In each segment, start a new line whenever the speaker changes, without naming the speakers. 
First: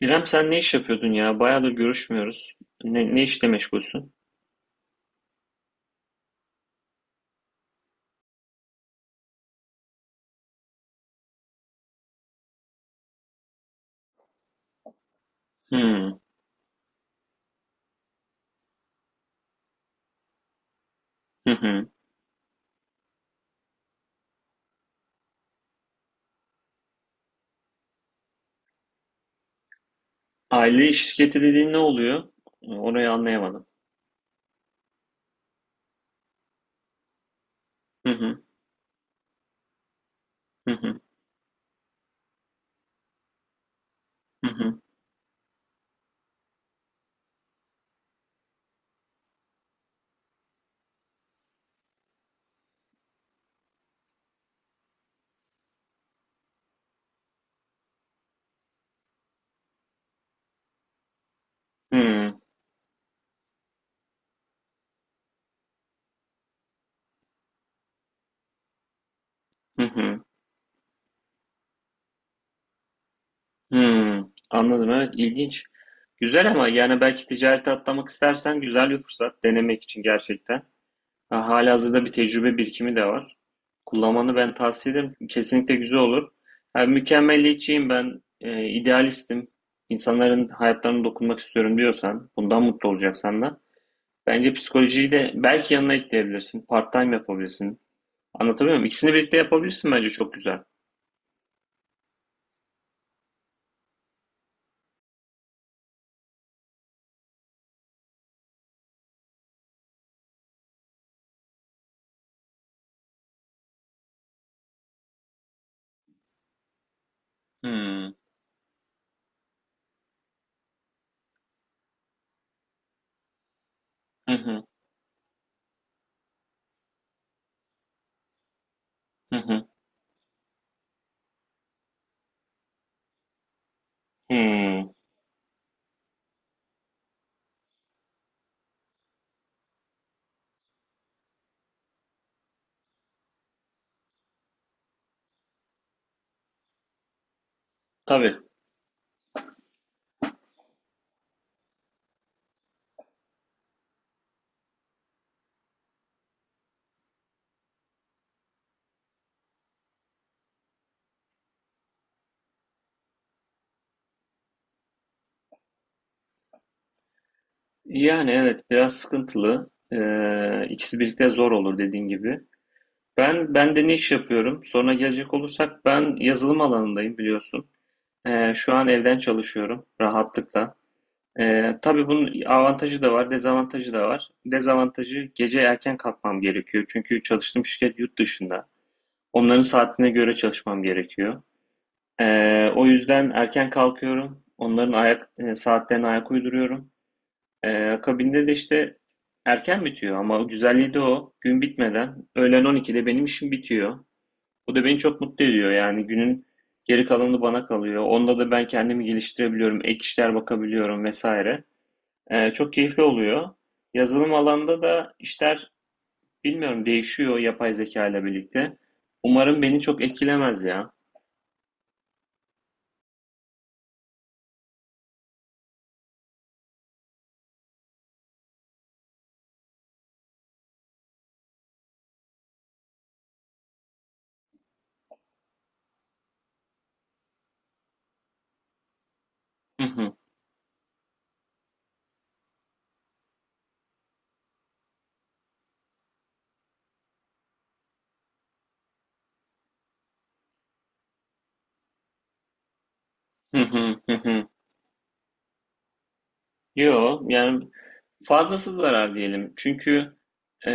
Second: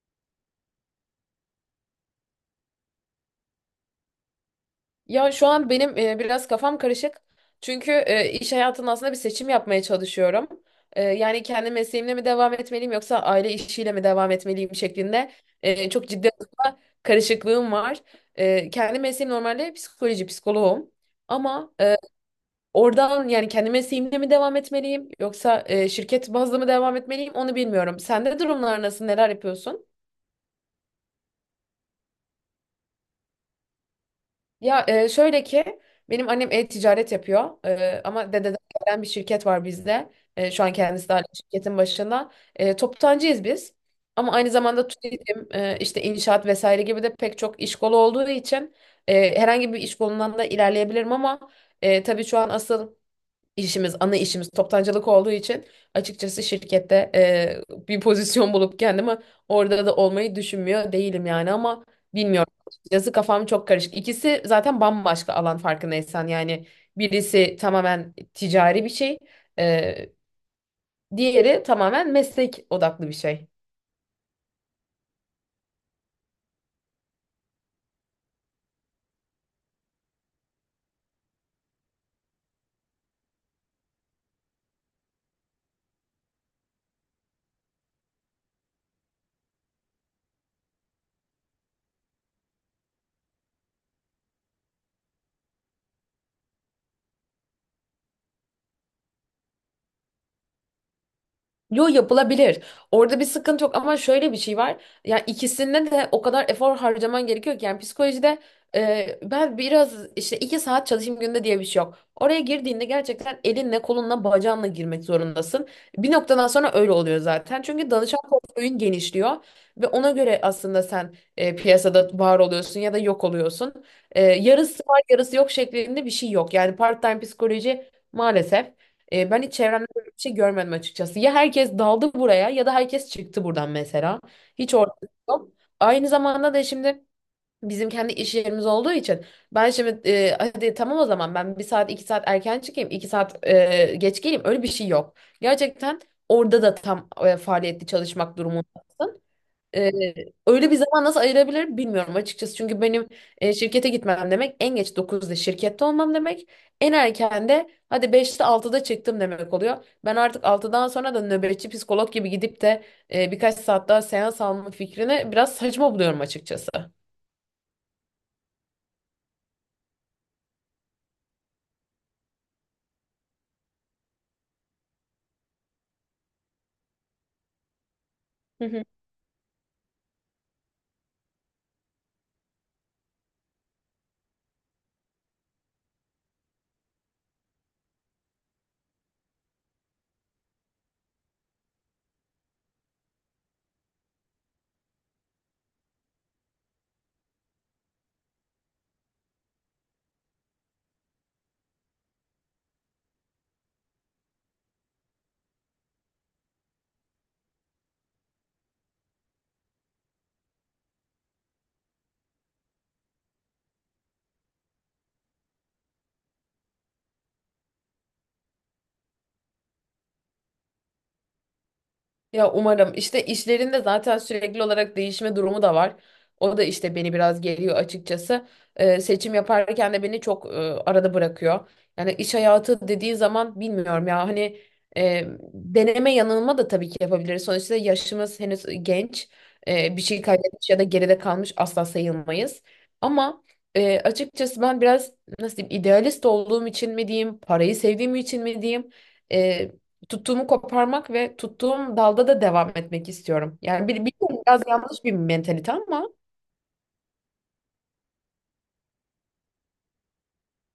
İrem sen ne iş yapıyordun ya? Bayağıdır görüşmüyoruz. Ne işle meşgulsün?
Ya şu an benim biraz kafam karışık. Çünkü iş hayatında aslında bir seçim yapmaya çalışıyorum. Yani kendi mesleğimle mi devam etmeliyim yoksa aile işiyle mi devam etmeliyim şeklinde çok
Hmm.
ciddi anlamda karışıklığım var. Kendi mesleğim normalde psikoloji, psikoloğum.
Hı
Ama
hı.
oradan yani kendi mesleğimle mi devam etmeliyim yoksa şirket bazlı mı devam etmeliyim onu bilmiyorum. Sende durumlar nasıl, neler yapıyorsun?
Aile şirketi dediğin ne oluyor? Orayı anlayamadım.
Ya şöyle ki benim annem e-ticaret yapıyor,
Hı
ama
hı.
dededen gelen bir şirket var bizde. Şu an
Hı hı.
kendisi de hala şirketin başında. Toptancıyız biz. Ama
Hı
aynı
hı.
zamanda turizm, işte inşaat vesaire gibi de pek çok iş kolu olduğu için herhangi bir iş kolundan da ilerleyebilirim ama tabii şu an asıl işimiz, ana işimiz toptancılık olduğu için açıkçası şirkette bir pozisyon bulup kendimi orada da olmayı düşünmüyor değilim yani ama
Hı hı.
bilmiyorum. Açıkçası kafam çok karışık. İkisi zaten bambaşka alan farkındaysan yani birisi tamamen ticari bir şey, e,
Hı
diğeri tamamen meslek odaklı bir şey.
hı. Anladım, evet, ilginç. Güzel, ama yani belki ticarete atlamak istersen güzel bir fırsat denemek için gerçekten. Ha, halihazırda bir tecrübe birikimi de var. Kullanmanı ben tavsiye ederim. Kesinlikle güzel olur. Ha, mükemmeliyetçiyim ben, idealistim. İnsanların hayatlarına dokunmak istiyorum diyorsan, bundan mutlu olacaksan da bence psikolojiyi de belki yanına ekleyebilirsin. Part-time yapabilirsin. Anlatabiliyor muyum? İkisini birlikte yapabilirsin, bence çok güzel.
Yo yapılabilir. Orada bir sıkıntı yok ama şöyle bir şey var. Ya ikisinde de o kadar efor harcaman gerekiyor ki yani psikolojide ben biraz işte iki saat çalışayım günde diye bir şey yok. Oraya girdiğinde gerçekten elinle, kolunla, bacağınla girmek zorundasın. Bir noktadan sonra öyle oluyor zaten. Çünkü
Hmm.
danışan portföyün genişliyor ve ona göre aslında sen piyasada var oluyorsun ya da yok oluyorsun. E,
Hı hı,
yarısı var, yarısı yok şeklinde bir şey yok. Yani part-time psikoloji maalesef. E,
hı
ben hiç
hı,
çevremde bir şey görmedim açıkçası. Ya herkes daldı buraya ya da herkes çıktı buradan mesela. Hiç
hmm.
ortada yok. Aynı zamanda da şimdi bizim kendi iş yerimiz olduğu için ben şimdi hadi tamam o zaman ben bir saat iki saat erken çıkayım iki saat geç geleyim öyle bir şey yok. Gerçekten orada da tam faaliyetli
Tabii.
çalışmak durumunda. Ee, öyle bir zaman nasıl ayırabilirim bilmiyorum açıkçası. Çünkü benim şirkete gitmem demek en geç dokuzda şirkette olmam demek. En erken de hadi beşte altıda çıktım demek oluyor. Ben artık altıdan sonra da nöbetçi psikolog gibi gidip de birkaç saat daha seans alma fikrini biraz saçma buluyorum açıkçası.
Yani evet, biraz sıkıntılı. İkisi birlikte zor olur dediğin gibi. Ben de ne iş yapıyorum? Sonra gelecek olursak ben yazılım alanındayım, biliyorsun.
Hı
Şu
hı.
an evden çalışıyorum rahatlıkla. Tabii bunun avantajı da var, dezavantajı da var. Dezavantajı gece erken kalkmam gerekiyor. Çünkü çalıştığım şirket yurt dışında. Onların saatine göre çalışmam gerekiyor. O yüzden erken kalkıyorum. Onların ayak saatlerine ayak uyduruyorum. Akabinde de işte erken bitiyor, ama güzelliği de o. Gün bitmeden öğlen 12'de benim işim bitiyor. Bu da beni çok mutlu ediyor. Yani günün geri kalanı bana kalıyor. Onda da ben kendimi geliştirebiliyorum, ek işler bakabiliyorum vesaire. Çok keyifli oluyor. Yazılım alanda da işler bilmiyorum, değişiyor yapay zeka ile birlikte. Umarım beni çok etkilemez ya.
Ya umarım işte işlerinde zaten sürekli olarak değişme durumu da var. O da işte beni biraz geliyor açıkçası. Seçim yaparken de beni çok arada bırakıyor. Yani iş hayatı dediği zaman bilmiyorum ya hani e, deneme yanılma da tabii ki yapabiliriz. Sonuçta yaşımız henüz genç. Bir şey kaybetmiş ya da geride kalmış asla sayılmayız. Ama açıkçası ben biraz nasıl diyeyim idealist olduğum için mi diyeyim, parayı sevdiğim için mi diyeyim? e, tuttuğumu koparmak ve tuttuğum dalda da devam etmek istiyorum.
Hı
Yani bir,
hı, hı
biliyorum
hı.
biraz yanlış bir mentalite ama.
Yok yani, fazlası zarar diyelim. Çünkü e,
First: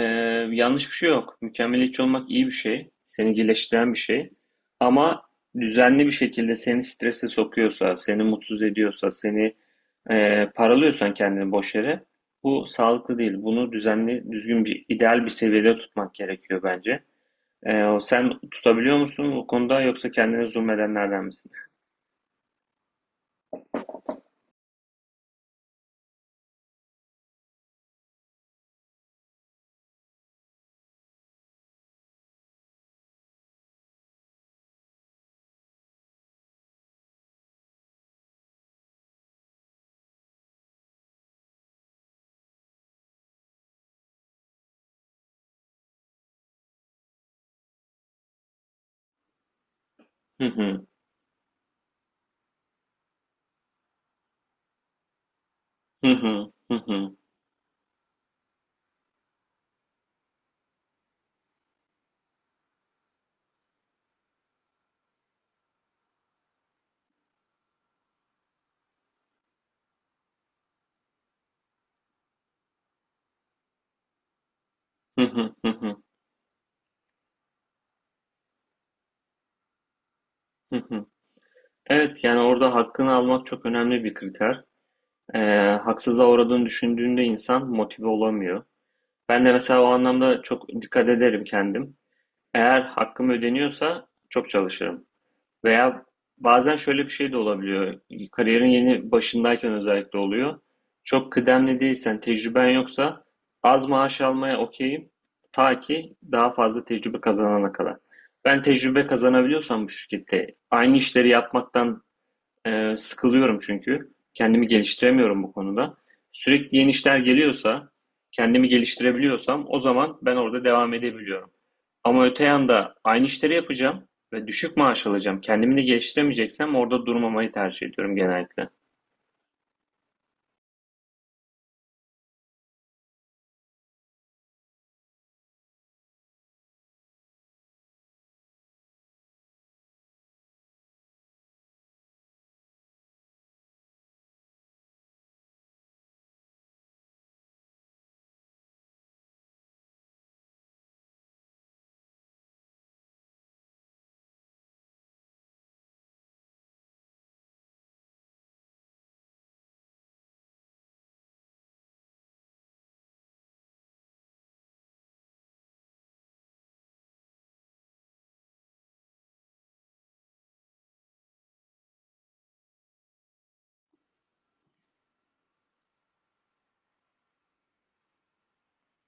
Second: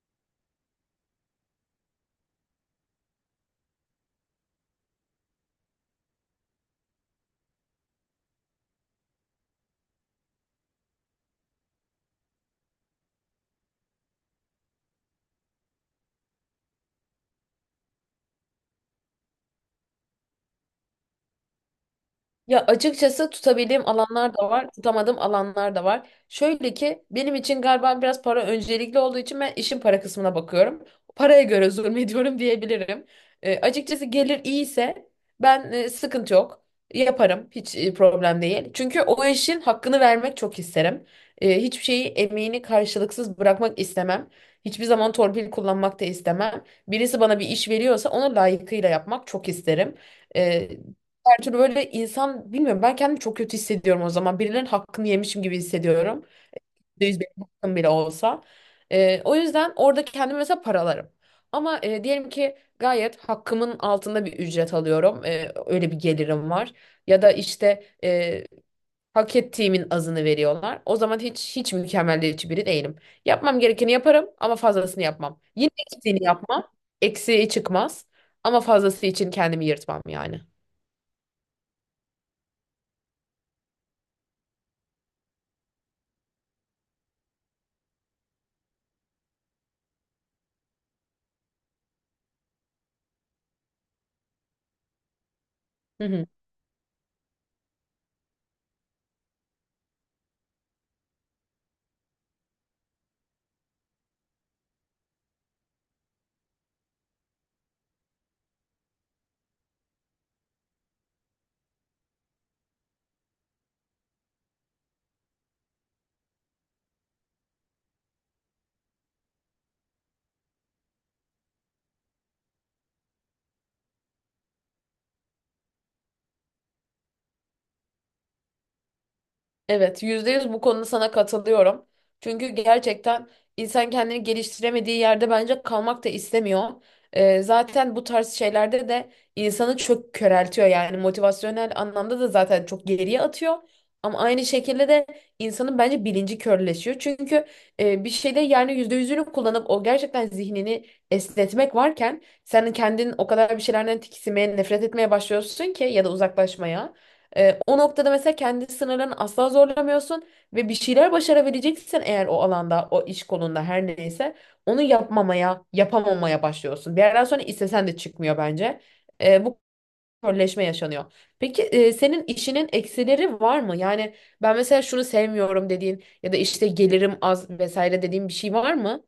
yanlış bir şey yok. Mükemmeliyetçi olmak iyi bir şey. Seni iyileştiren bir şey. Ama düzenli bir şekilde seni strese sokuyorsa, seni mutsuz ediyorsa, seni paralıyorsan kendini boş yere, bu sağlıklı değil. Bunu düzenli, düzgün bir, ideal bir seviyede tutmak gerekiyor bence. Sen tutabiliyor musun bu konuda, yoksa kendine zulmedenlerden misin?
Ya açıkçası tutabildiğim alanlar da var, tutamadığım alanlar da var. Şöyle ki benim için galiba biraz para öncelikli olduğu için ben işin para kısmına bakıyorum. Paraya göre zulmediyorum diyebilirim. Açıkçası gelir iyiyse ben sıkıntı yok. Yaparım hiç problem değil. Çünkü o işin hakkını vermek çok isterim. Hiçbir şeyi emeğini karşılıksız bırakmak istemem. Hiçbir zaman torpil kullanmak da istemem. Birisi bana bir iş veriyorsa onu layıkıyla yapmak çok isterim.
Hı
Ee,
hı,
her türlü böyle insan bilmiyorum ben kendimi çok kötü hissediyorum o zaman. Birilerinin hakkını yemişim gibi
hı
hissediyorum.
hı, hı hı,
%100 benim hakkım bile olsa. O yüzden orada kendimi mesela paralarım. Ama diyelim ki gayet hakkımın altında bir ücret alıyorum. Öyle bir gelirim var. Ya da işte hak ettiğimin azını veriyorlar. O zaman hiç mükemmelliyetçi biri değilim. Yapmam gerekeni yaparım ama fazlasını
hı
yapmam.
hı,
Yine
hı hı,
eksiğini yapmam. Eksiği çıkmaz. Ama fazlası için kendimi yırtmam yani.
hı hı. Evet, yani orada hakkını almak çok önemli bir kriter. Ee, haksızlığa uğradığını düşündüğünde insan motive olamıyor. Ben de mesela o anlamda çok dikkat ederim kendim. Eğer hakkım ödeniyorsa çok çalışırım. Veya
Hı hı.
bazen şöyle bir şey de olabiliyor. Kariyerin yeni başındayken özellikle oluyor. Çok kıdemli değilsen, tecrüben yoksa az maaş almaya okeyim. Ta ki daha fazla tecrübe kazanana kadar. Ben tecrübe kazanabiliyorsam bu şirkette aynı işleri yapmaktan sıkılıyorum çünkü. Kendimi geliştiremiyorum bu konuda. Sürekli yeni işler geliyorsa, kendimi geliştirebiliyorsam o zaman ben orada devam edebiliyorum. Ama öte yanda aynı işleri yapacağım ve düşük maaş alacağım. Kendimi de geliştiremeyeceksem orada durmamayı tercih ediyorum genellikle.
Evet, %100 bu konuda sana katılıyorum. Çünkü gerçekten insan kendini geliştiremediği yerde bence kalmak da istemiyor. Zaten bu tarz şeylerde de insanı çok köreltiyor yani motivasyonel anlamda da zaten çok geriye atıyor. Ama aynı şekilde de insanın bence bilinci körleşiyor. Çünkü bir şeyde yani yüzde yüzünü kullanıp o gerçekten zihnini esnetmek varken sen kendin o kadar bir şeylerden tiksinmeye, nefret etmeye başlıyorsun ki ya da uzaklaşmaya. O noktada mesela kendi sınırlarını asla zorlamıyorsun ve bir şeyler başarabileceksen eğer o alanda, o iş kolunda her neyse onu yapmamaya, yapamamaya başlıyorsun. Bir yerden sonra istesen de çıkmıyor bence. Bu körleşme yaşanıyor. Peki senin işinin eksileri var mı? Yani ben mesela şunu sevmiyorum dediğin ya da işte gelirim az vesaire dediğin bir şey var mı?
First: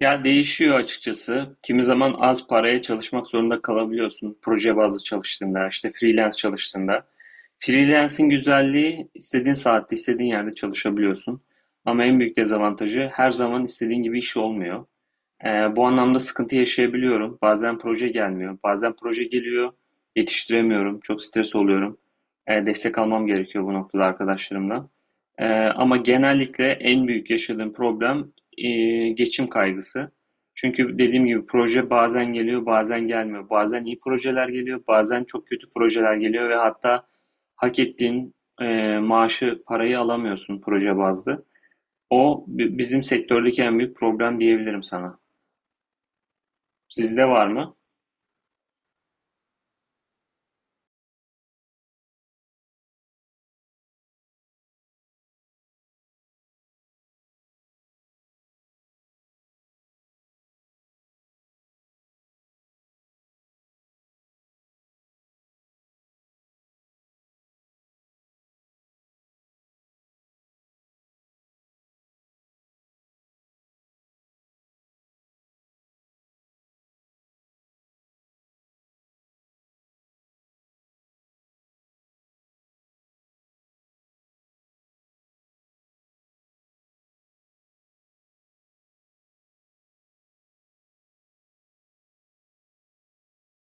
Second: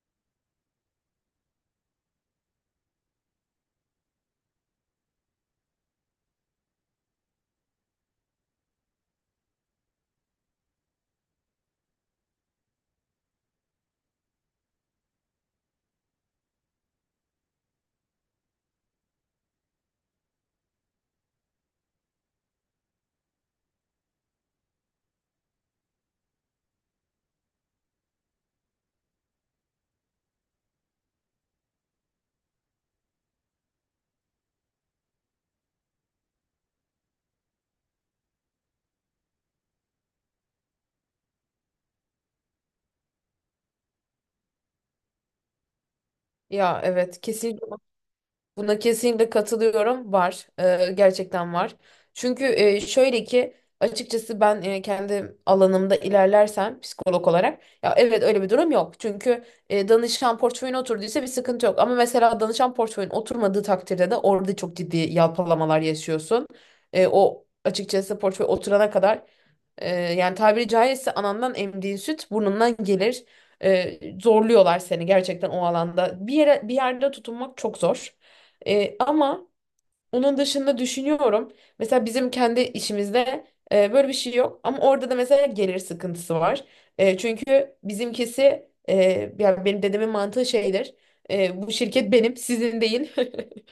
Ya değişiyor açıkçası. Kimi zaman az paraya çalışmak zorunda kalabiliyorsun. Proje bazlı çalıştığında, işte freelance çalıştığında. Freelance'in güzelliği istediğin saatte, istediğin yerde çalışabiliyorsun. Ama en büyük dezavantajı her zaman istediğin gibi iş olmuyor. Bu anlamda sıkıntı yaşayabiliyorum. Bazen proje gelmiyor, bazen proje geliyor, yetiştiremiyorum, çok stres oluyorum. Destek almam gerekiyor bu noktada arkadaşlarımdan. Eee, Ama genellikle en büyük yaşadığım problem geçim kaygısı. Çünkü dediğim gibi proje bazen geliyor, bazen gelmiyor. Bazen iyi projeler geliyor, bazen çok kötü projeler geliyor ve hatta hak ettiğin maaşı, parayı alamıyorsun proje bazlı. Bizim sektördeki en büyük problem diyebilirim sana.
Ya evet
Sizde var
kesin.
mı?
Buna kesinlikle katılıyorum. Var. Gerçekten var. Çünkü şöyle ki açıkçası ben kendi alanımda ilerlersem psikolog olarak ya evet öyle bir durum yok. Çünkü danışan portföyüne oturduysa bir sıkıntı yok. Ama mesela danışan portföyün oturmadığı takdirde de orada çok ciddi yalpalamalar yaşıyorsun. O açıkçası portföy oturana kadar yani tabiri caizse anandan emdiğin süt burnundan gelir. Zorluyorlar seni gerçekten o alanda. Bir yere bir yerde tutunmak çok zor. Ama onun dışında düşünüyorum. Mesela bizim kendi işimizde böyle bir şey yok. Ama orada da mesela gelir sıkıntısı var. Çünkü bizimkisi yani benim dedemin mantığı şeydir. Bu şirket benim, sizin değil.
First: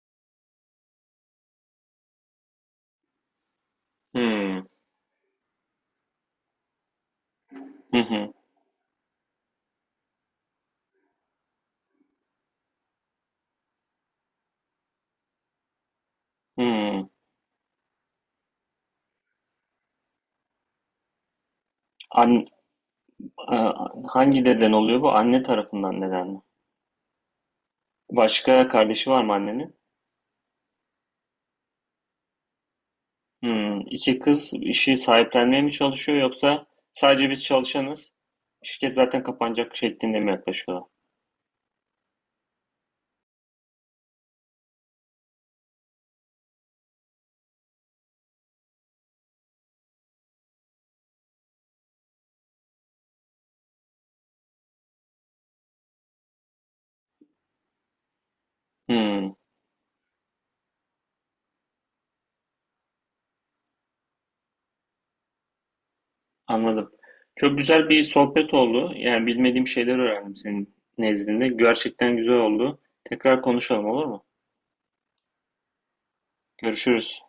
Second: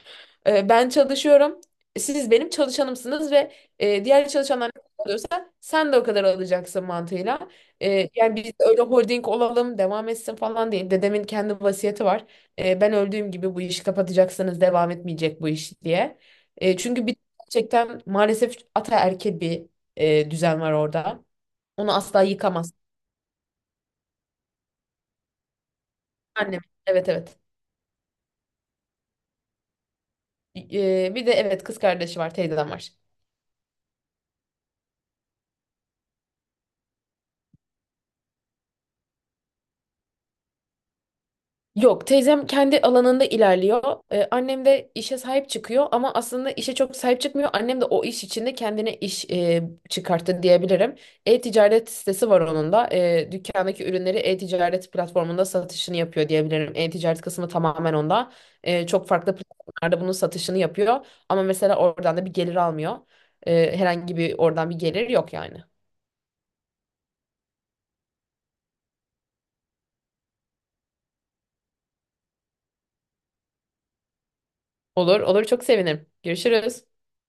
Ben çalışıyorum. Siz benim çalışanımsınız ve diğer
Hımm.
çalışanlar ne kadar alıyorsa sen de o kadar alacaksın mantığıyla.
Hı
E,
hı.
yani biz öyle holding olalım devam etsin falan değil. Dedemin kendi vasiyeti var. Ben öldüğüm gibi bu işi kapatacaksınız devam etmeyecek bu iş diye. Çünkü
Hımm.
bir gerçekten maalesef ataerkil bir düzen var orada. Onu asla
An
yıkamaz.
a hangi deden oluyor bu? Anne tarafından deden mi?
Annem evet evet.
Başka kardeşi var mı annenin?
Bir de evet kız kardeşi var teyzem var.
Hımm. 2 kız işi sahiplenmeye mi çalışıyor, yoksa sadece biz çalışanız, şirket zaten kapanacak şeklinde mi yaklaşıyorlar?
Yok, teyzem kendi alanında ilerliyor. Annem de işe sahip çıkıyor ama aslında işe çok sahip çıkmıyor. Annem de o iş içinde kendine iş çıkarttı diyebilirim. E-ticaret sitesi var onun da. Dükkandaki ürünleri e-ticaret platformunda satışını yapıyor diyebilirim. E-ticaret kısmı tamamen onda. Çok
Hımm.
farklı platformlarda bunun satışını yapıyor. Ama mesela oradan da bir gelir almıyor. Herhangi bir oradan bir gelir yok yani.
Anladım. Çok güzel bir sohbet oldu. Yani bilmediğim şeyler öğrendim senin nezdinde. Gerçekten güzel oldu. Tekrar konuşalım, olur mu?
Olur, olur çok sevinirim. Görüşürüz.
Görüşürüz.